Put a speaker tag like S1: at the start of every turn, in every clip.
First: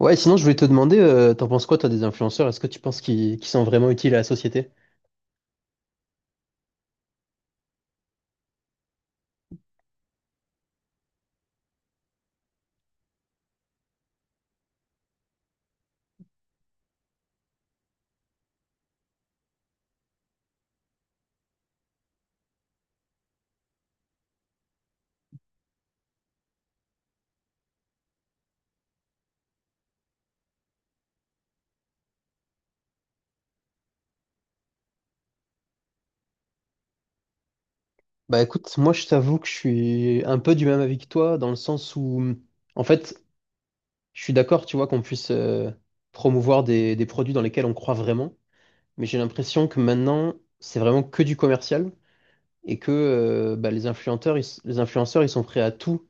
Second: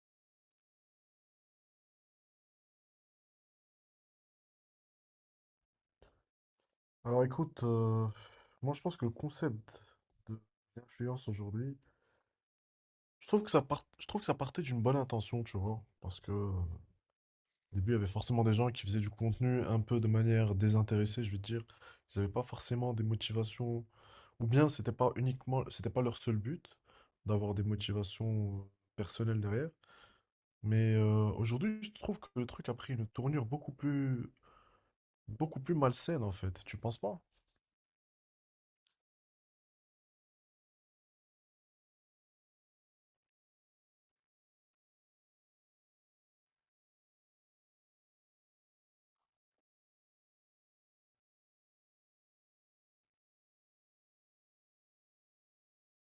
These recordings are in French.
S1: Ouais, sinon je voulais te demander, t'en penses quoi toi des influenceurs? Est-ce que tu penses qu'ils sont vraiment utiles à la société?
S2: Alors écoute, moi je pense que le concept de l'influence aujourd'hui, je trouve que ça partait d'une bonne intention, tu vois, parce que au début il y avait forcément des gens qui faisaient du contenu un peu de manière désintéressée, je veux dire, ils n'avaient pas forcément des motivations, ou bien c'était pas leur seul but d'avoir des motivations personnelles derrière. Mais aujourd'hui, je trouve que le truc a pris une tournure beaucoup plus malsaine en fait. Tu penses pas?
S1: Bah écoute, moi je t'avoue que je suis un peu du même avis que toi, dans le sens où en fait je suis d'accord, tu vois, qu'on puisse promouvoir des produits dans lesquels on croit vraiment, mais j'ai l'impression que maintenant c'est vraiment que du commercial et les influenceurs, les influenceurs ils sont prêts à tout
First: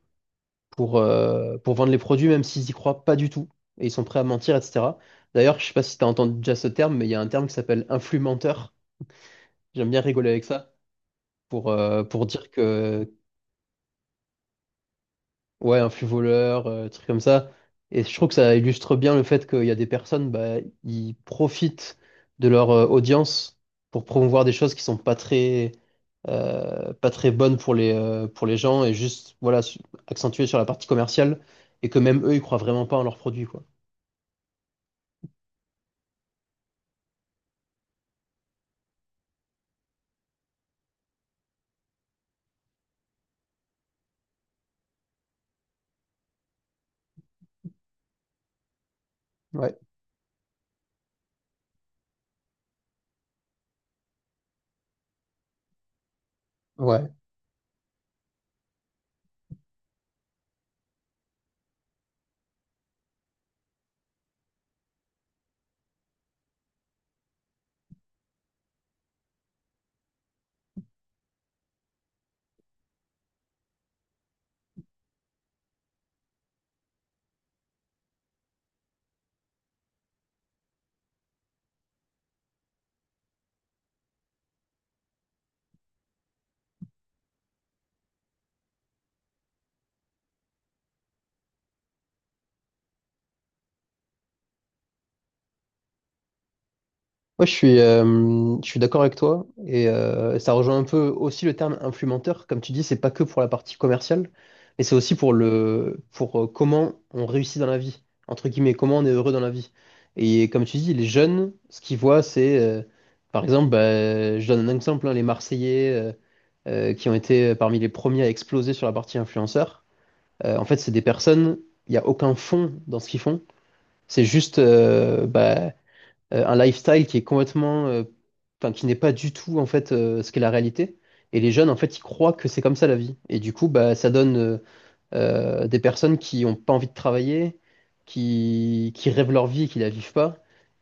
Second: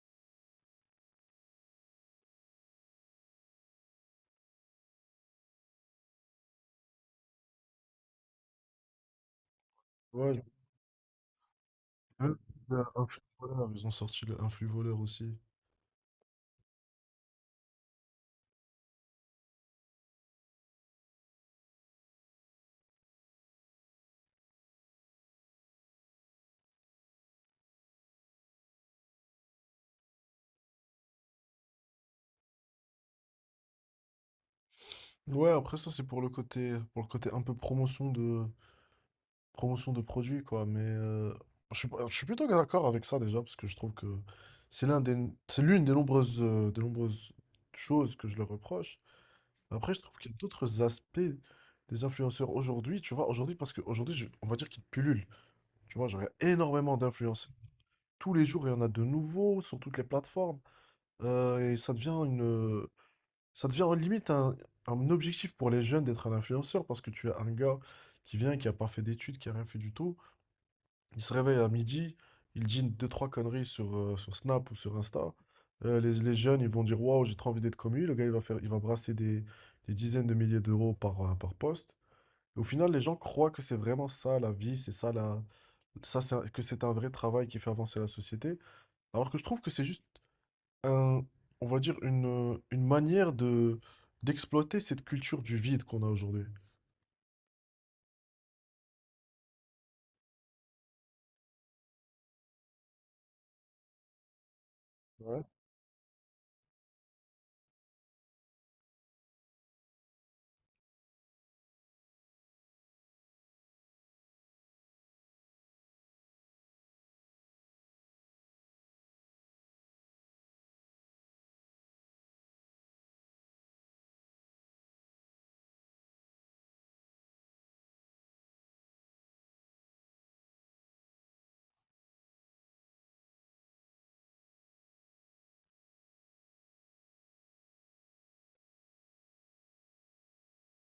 S1: pour vendre les produits, même s'ils y croient pas du tout, et ils sont prêts à mentir, etc. D'ailleurs, je sais pas si t'as entendu déjà ce terme, mais il y a un terme qui s'appelle influmenteur. J'aime bien rigoler
S2: Ouais,
S1: avec ça pour
S2: ouais.
S1: dire
S2: Un
S1: que,
S2: flux voleur, ils ont sorti le- un flux voleur aussi.
S1: ouais, un flux voleur, truc comme ça. Et je trouve que ça illustre bien le fait qu'il y a des personnes, bah, ils profitent de leur audience pour promouvoir des choses qui sont pas très, pas très bonne pour les gens et juste voilà, accentuée sur la partie commerciale et que même eux, ils croient vraiment pas en leurs produits, quoi.
S2: Ouais, après ça c'est pour le côté un peu promotion de produits quoi, mais je suis, pas- je suis plutôt d'accord avec ça déjà parce que je trouve que c'est l'un des c'est l'une des nombreuses choses que je leur reproche.
S1: Ouais,
S2: Après je trouve qu'il y a d'autres aspects des influenceurs aujourd'hui, tu vois, aujourd'hui parce qu'aujourd'hui on va dire qu'ils pullulent. Tu vois, j'aurais énormément
S1: ouais.
S2: d'influenceurs. Tous les jours, il y en a de nouveaux sur toutes les plateformes. Euh, et ça devient une, Ça devient limite un objectif pour les jeunes d'être un influenceur parce que tu as un gars qui vient, qui a pas fait d'études, qui a rien fait du tout. Il se réveille à midi, il dit deux, trois conneries sur Snap ou sur Insta. Les jeunes, ils vont dire waouh, j'ai trop envie d'être comme lui. Le gars, il va brasser des dizaines de milliers d'euros par poste. Et au final, les gens croient que c'est vraiment ça la vie, c'est ça la, ça c'est un- que c'est un vrai travail qui fait avancer la société. Alors que je trouve que c'est juste un- on va dire une manière de d'exploiter cette culture du vide qu'on a aujourd'hui.
S1: Moi, je suis d'accord avec toi et ça rejoint un peu aussi le terme influenceur. Comme tu dis, c'est pas que pour la partie commerciale, mais c'est aussi pour
S2: Ouais.
S1: le, pour comment on réussit dans la vie, entre guillemets, comment on est heureux dans la vie. Et comme tu dis, les jeunes, ce qu'ils voient, c'est, par exemple, bah, je donne un exemple, hein, les Marseillais qui ont été parmi les premiers à exploser sur la partie influenceur. En fait, c'est des personnes, il n'y a aucun fond dans ce qu'ils font. C'est juste, un lifestyle qui est complètement, enfin, qui n'est pas du tout en fait ce qu'est la réalité. Et les jeunes, en fait, ils croient que c'est comme ça la vie. Et du coup, bah, ça donne, des personnes qui n'ont pas envie de travailler, qui rêvent leur vie et qui la vivent pas,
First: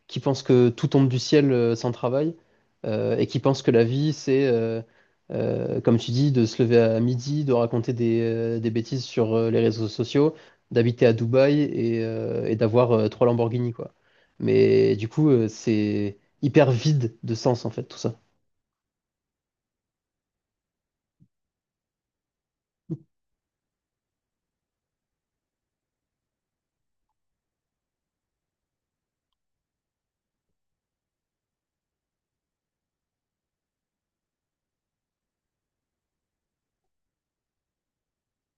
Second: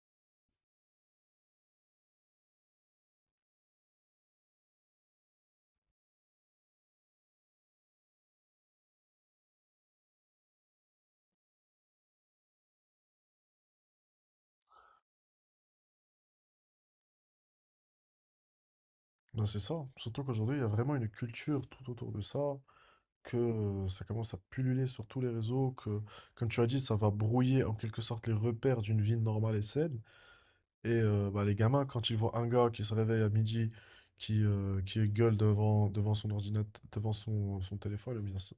S1: qui pensent que tout tombe du ciel sans travail, et qui pensent que la vie, c'est, comme tu dis, de se lever à midi, de raconter des bêtises sur les réseaux sociaux, d'habiter à Dubaï et d'avoir trois Lamborghini, quoi. Mais du coup, c'est hyper vide de sens, en fait, tout ça.
S2: Ben, c'est ça, hein. Surtout qu'aujourd'hui, il y a vraiment une culture tout autour de ça, que ça commence à pulluler sur tous les réseaux, que, comme tu as dit, ça va brouiller en quelque sorte les repères d'une vie normale et saine. Et bah, les gamins, quand ils voient un gars qui se réveille à midi, qui gueule devant son ordinateur, devant son téléphone,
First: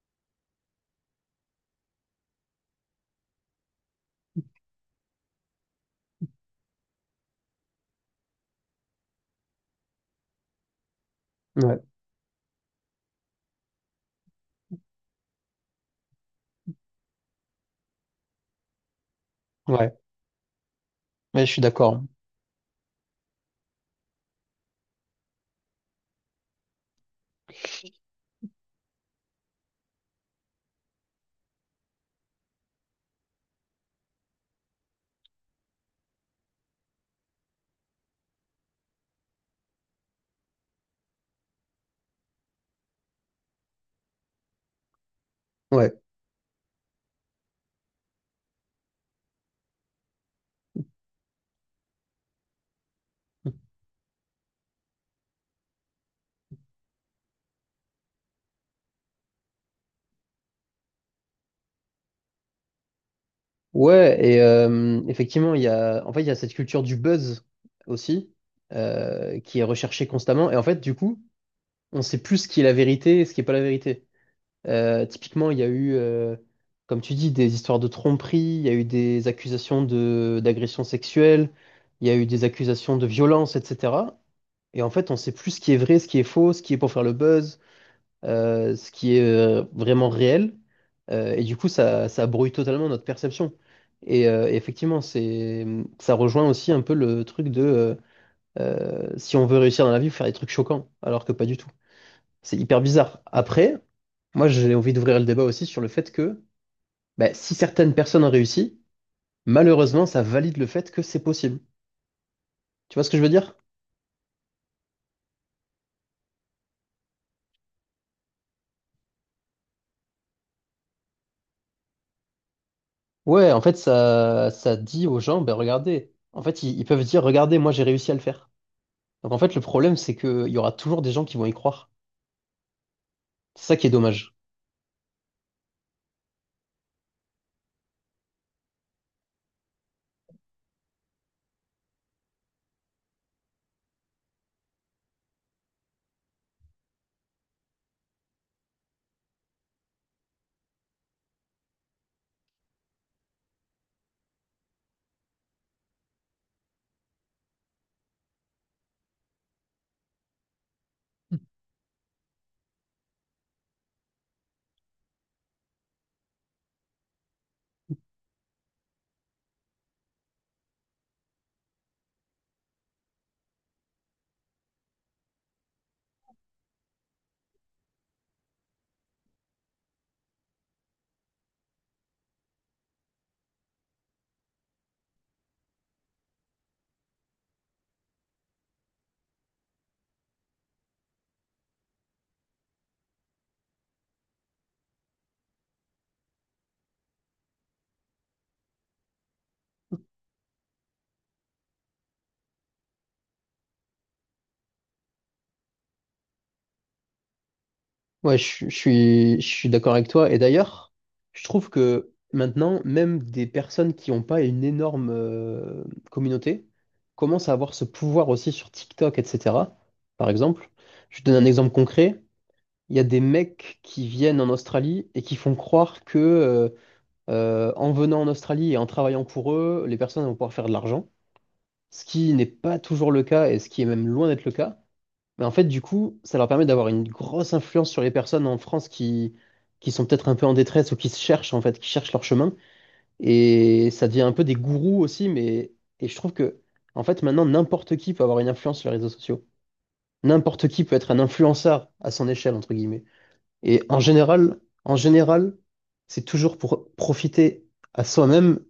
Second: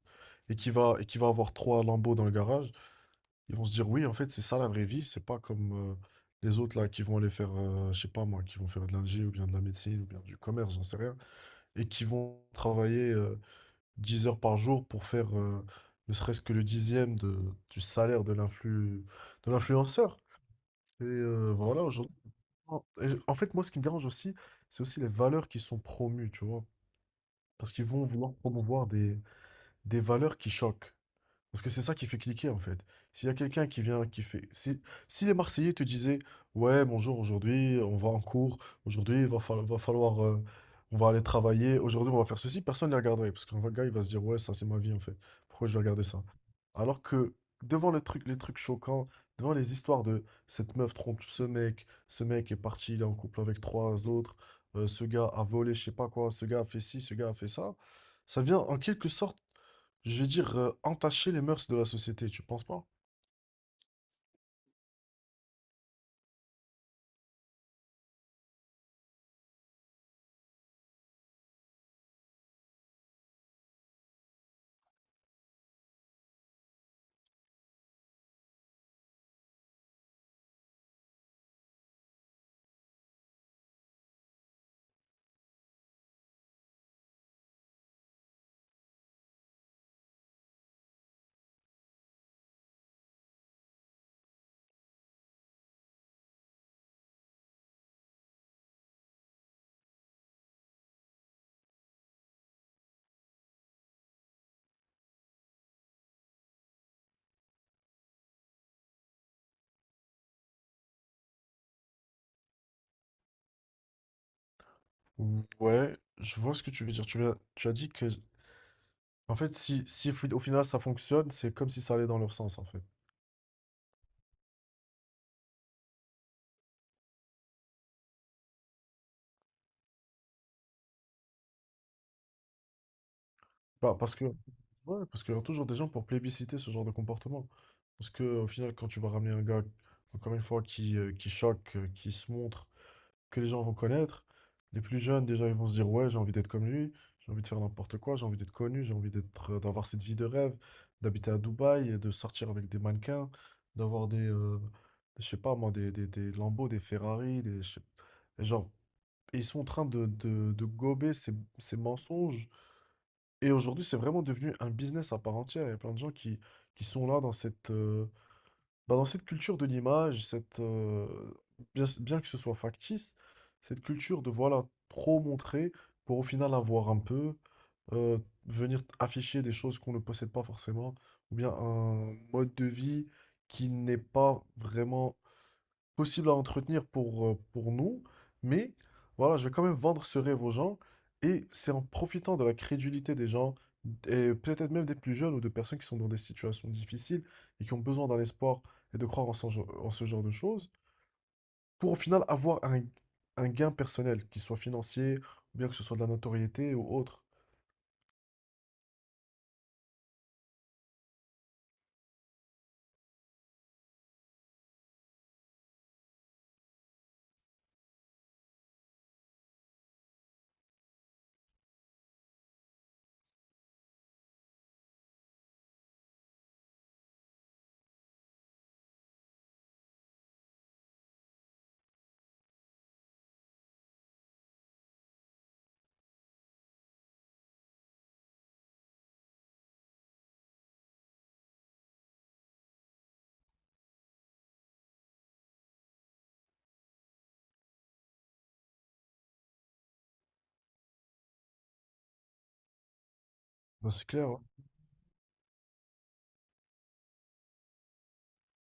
S2: et qui va avoir trois lambeaux dans le garage. Ils vont se dire, oui, en fait, c'est ça la vraie vie. C'est pas comme les autres là qui vont aller faire, je sais pas moi, qui vont faire de l'ingé ou bien de la médecine ou bien du commerce, j'en sais rien,
S1: Ouais,
S2: et qui vont travailler 10 heures par jour pour faire ne serait-ce que le dixième du salaire de de
S1: ouais,
S2: l'influenceur. Et
S1: ouais,
S2: euh,
S1: je suis
S2: voilà,
S1: d'accord.
S2: aujourd'hui. En fait, moi, ce qui me dérange aussi, c'est aussi les valeurs qui sont promues, tu vois. Parce qu'ils vont vouloir promouvoir des valeurs qui choquent. Parce que c'est ça qui fait cliquer en fait. S'il y a quelqu'un qui vient, qui fait. Si les Marseillais te disaient, ouais, bonjour, aujourd'hui, on va en cours, aujourd'hui, va falloir, on va aller travailler, aujourd'hui, on va faire ceci, personne ne les regarderait. Parce qu'un gars, il va se dire, ouais, ça, c'est ma vie en fait. Pourquoi je vais
S1: Ouais.
S2: regarder ça? Alors que devant les trucs choquants, devant les histoires de cette meuf trompe ce mec est parti, il est en couple avec trois autres, ce gars a volé, je sais pas quoi, ce gars a fait ci, ce gars a fait ça, ça vient en quelque sorte je vais dire, entacher les mœurs de la société, tu penses pas?
S1: Ouais, et effectivement, il y a, en fait, il y a cette culture du buzz aussi, qui est recherchée constamment. Et en fait, du coup, on sait plus ce qui est la vérité et ce qui n'est pas la vérité. Typiquement, il y a eu, comme tu dis, des histoires de tromperie, il y a eu des accusations d'agression sexuelle, il y a eu des accusations de violence, etc. Et en fait, on sait plus ce qui est vrai, ce qui est faux, ce qui est pour faire le buzz ce qui est vraiment réel. Et du coup, ça brouille totalement notre perception. Et effectivement, c'est, ça rejoint aussi un peu le truc de si on veut réussir dans la vie, faut faire des trucs choquants, alors que pas du tout. C'est hyper bizarre. Après, moi, j'ai envie d'ouvrir le débat aussi sur le fait que bah, si certaines personnes ont réussi, malheureusement, ça valide le fait que c'est possible. Tu vois ce que je veux dire?
S2: Ouais, je vois ce que tu veux dire. Tu as dit que, en fait, si au final ça fonctionne, c'est comme si ça allait dans leur sens, en fait.
S1: Ouais, en fait, ça dit aux gens, ben regardez, en fait, ils peuvent dire, regardez, moi, j'ai réussi à le faire. Donc en fait, le problème, c'est qu'il y aura toujours des gens qui vont y croire. C'est ça qui est
S2: Bah,
S1: dommage.
S2: ouais, parce qu'il y aura toujours des gens pour plébisciter ce genre de comportement. Parce que, au final, quand tu vas ramener un gars, encore une fois, qui choque, qui se montre, que les gens vont connaître, les plus jeunes, déjà, ils vont se dire, ouais, j'ai envie d'être comme lui, j'ai envie de faire n'importe quoi, j'ai envie d'être connu, j'ai envie d'être, d'avoir cette vie de rêve, d'habiter à Dubaï, et de sortir avec des mannequins, d'avoir des, je sais pas moi, des Lambo, des Ferrari, et genre, ils sont en train de gober ces, ces mensonges et aujourd'hui, c'est vraiment devenu un business à part entière. Il y a plein de gens qui sont là bah, dans cette culture de l'image, bien que ce soit factice, cette culture de voilà, trop montrer pour au final avoir euh, venir afficher des choses qu'on ne possède pas forcément, ou bien un mode de vie qui n'est pas vraiment possible à entretenir pour nous, mais voilà, je vais quand même vendre ce rêve aux gens, et c'est en profitant de la crédulité des gens, et peut-être même des plus jeunes ou de personnes qui sont dans des situations difficiles et qui ont besoin d'un espoir et de croire en ce genre de choses, pour au final avoir un gain personnel, qu'il soit financier, ou bien que ce soit de la notoriété ou autre.
S1: Ouais, je suis d'accord avec toi. Et d'ailleurs, je trouve que maintenant, même des personnes qui n'ont pas une énorme communauté commencent à avoir ce pouvoir aussi sur TikTok, etc. Par exemple, je te donne un exemple concret. Il y a des mecs qui viennent en Australie et qui font croire que en venant en Australie et en travaillant pour eux, les personnes vont pouvoir faire de l'argent, ce qui n'est pas toujours le cas et ce qui est même loin d'être le cas. Mais en fait, du coup, ça leur permet d'avoir une grosse influence sur les personnes en France qui sont peut-être un peu en détresse ou qui se cherchent, en fait, qui cherchent leur chemin. Et ça devient un peu des gourous aussi, mais et je trouve que, en fait, maintenant, n'importe qui peut avoir une influence sur les réseaux sociaux. N'importe qui peut être un influenceur à son échelle, entre guillemets. Et
S2: Ben, c'est clair, hein.
S1: en général, c'est toujours pour profiter à soi-même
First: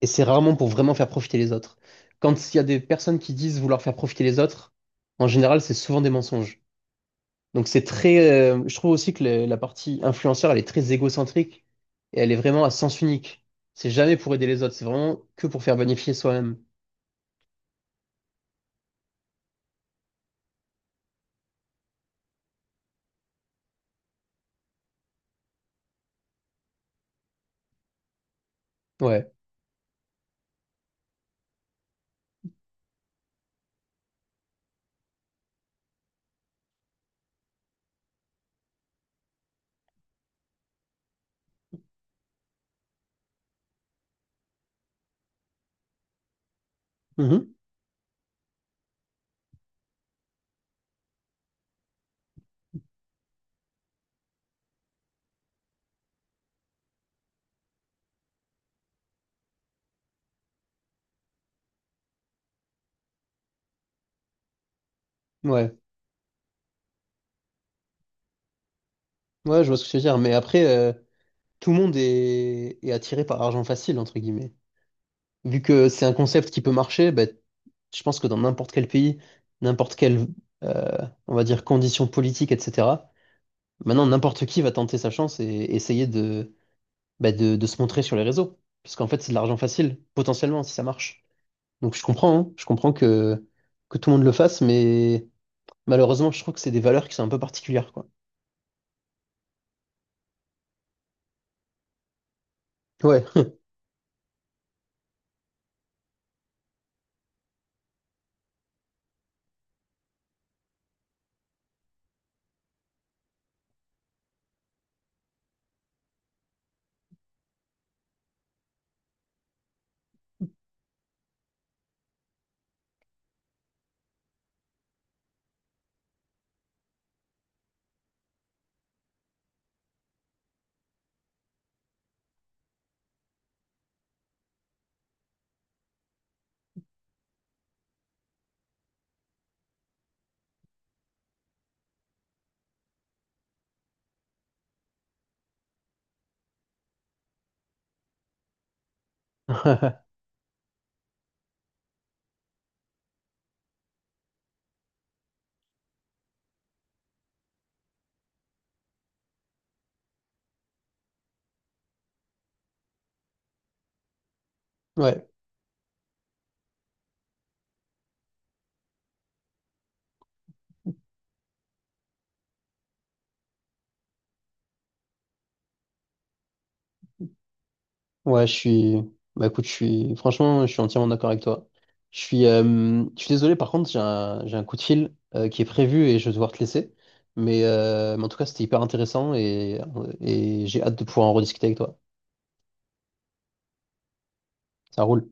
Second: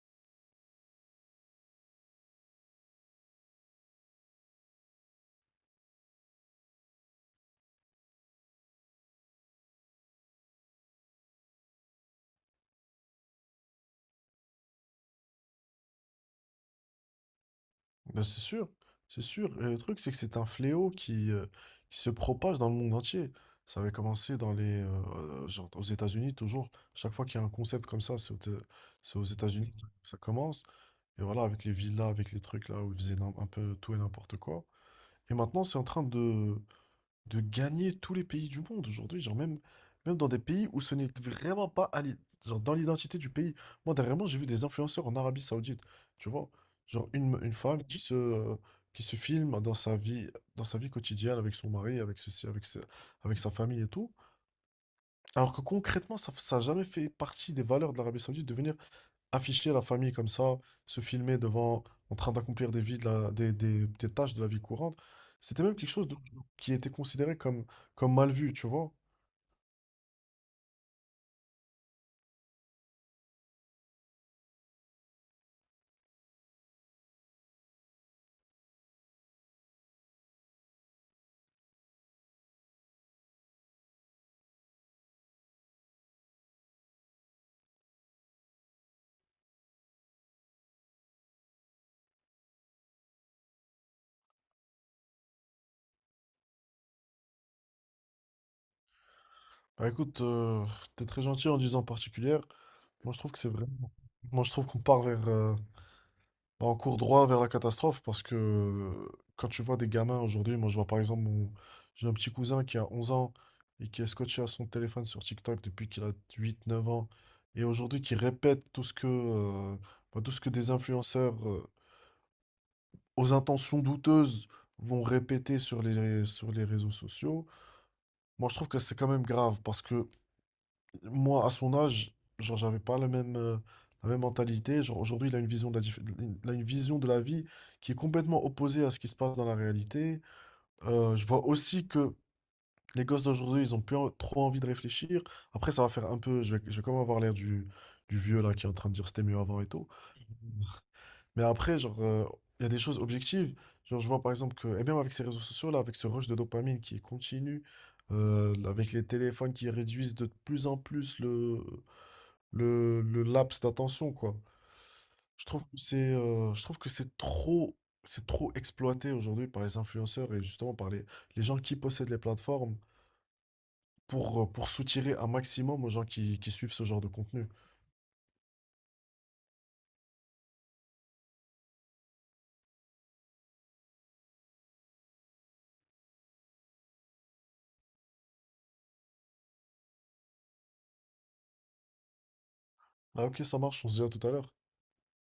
S1: et c'est rarement pour vraiment faire profiter les autres. Quand il y a des personnes qui disent vouloir faire profiter les autres, en général, c'est souvent des mensonges. Donc c'est très, je trouve aussi que la partie influenceur, elle est très égocentrique et elle est vraiment à sens unique. C'est jamais pour aider les autres, c'est vraiment que pour faire bénéficier soi-même.
S2: Ben, c'est sûr, c'est sûr. Et le truc, c'est que c'est un fléau qui se propage dans le monde entier. Ça avait commencé genre aux États-Unis toujours. Chaque fois qu'il y a un concept comme ça, c'est aux
S1: Ouais.
S2: États-Unis que ça commence. Et voilà, avec les villas, avec les trucs là où ils faisaient un peu tout et n'importe quoi. Et maintenant, c'est en train de gagner tous les pays du monde aujourd'hui, genre même dans des pays où ce n'est vraiment pas genre dans l'identité du pays. Moi, dernièrement, j'ai vu des influenceurs en Arabie Saoudite, tu vois, genre une
S1: Mhm.
S2: femme qui se filme dans sa vie quotidienne avec son mari, avec ceci, avec sa famille et tout, alors que concrètement, ça n'a jamais fait partie des valeurs de l'Arabie Saoudite de venir afficher la famille comme ça, se filmer devant, en train d'accomplir des tâches de la vie courante, c'était
S1: Ouais.
S2: même quelque chose qui était considéré comme mal vu, tu vois.
S1: Ouais, je vois ce que tu veux dire. Mais après, tout le monde est attiré par l'argent facile, entre guillemets. Vu que c'est un concept qui peut marcher, ben, je pense que dans n'importe quel pays, n'importe quelle, euh, on va dire, condition politique, etc., maintenant, n'importe qui va tenter sa chance et essayer de bah, de se montrer sur les réseaux. Parce qu'en fait, c'est de l'argent facile, potentiellement, si ça marche. Donc je comprends, hein. Je comprends que tout le monde le fasse, mais malheureusement, je trouve que c'est des valeurs qui sont un peu particulières, quoi.
S2: Bah écoute, t'es très gentil en disant particulière. Moi je
S1: Ouais.
S2: trouve que c'est vraiment. Moi je trouve qu'on part vers, bah, on court droit vers la catastrophe parce que quand tu vois des gamins aujourd'hui, moi je vois par exemple j'ai un petit cousin qui a 11 ans et qui est scotché à son téléphone sur TikTok depuis qu'il a 8, 9 ans et aujourd'hui qui répète bah, tout ce que des influenceurs aux intentions douteuses vont répéter sur les réseaux sociaux. Moi je trouve que c'est quand même grave parce que moi, à son âge, genre, j'avais pas la même mentalité. Genre, aujourd'hui, il a une vision de la vie qui est complètement opposée à ce qui se passe dans la réalité. Je vois aussi que les gosses d'aujourd'hui, ils ont trop envie de réfléchir. Après, ça va faire un peu, je vais quand même avoir l'air du vieux là qui est en train de dire c'était mieux avant et tout. Mais après, genre, il y a des choses objectives. Genre, je vois par exemple que, et même avec ces réseaux sociaux là, avec ce rush de dopamine qui est continu, avec les téléphones qui réduisent de plus en plus le laps d'attention, quoi.
S1: Ouais.
S2: Je trouve que c'est trop exploité aujourd'hui par les influenceurs et justement par les gens qui possèdent les plateformes pour soutirer un maximum aux gens qui suivent ce genre de contenu.
S1: Ouais, je suis. Bah écoute, je suis. Franchement, je suis entièrement d'accord avec toi. Je suis désolé, par contre, j'ai un coup de fil qui est prévu et je vais devoir te laisser. Mais en tout cas, c'était hyper intéressant et j'ai hâte de pouvoir en rediscuter avec toi.
S2: Ah ok, ça marche, on se dit à tout à l'heure.
S1: Ça roule.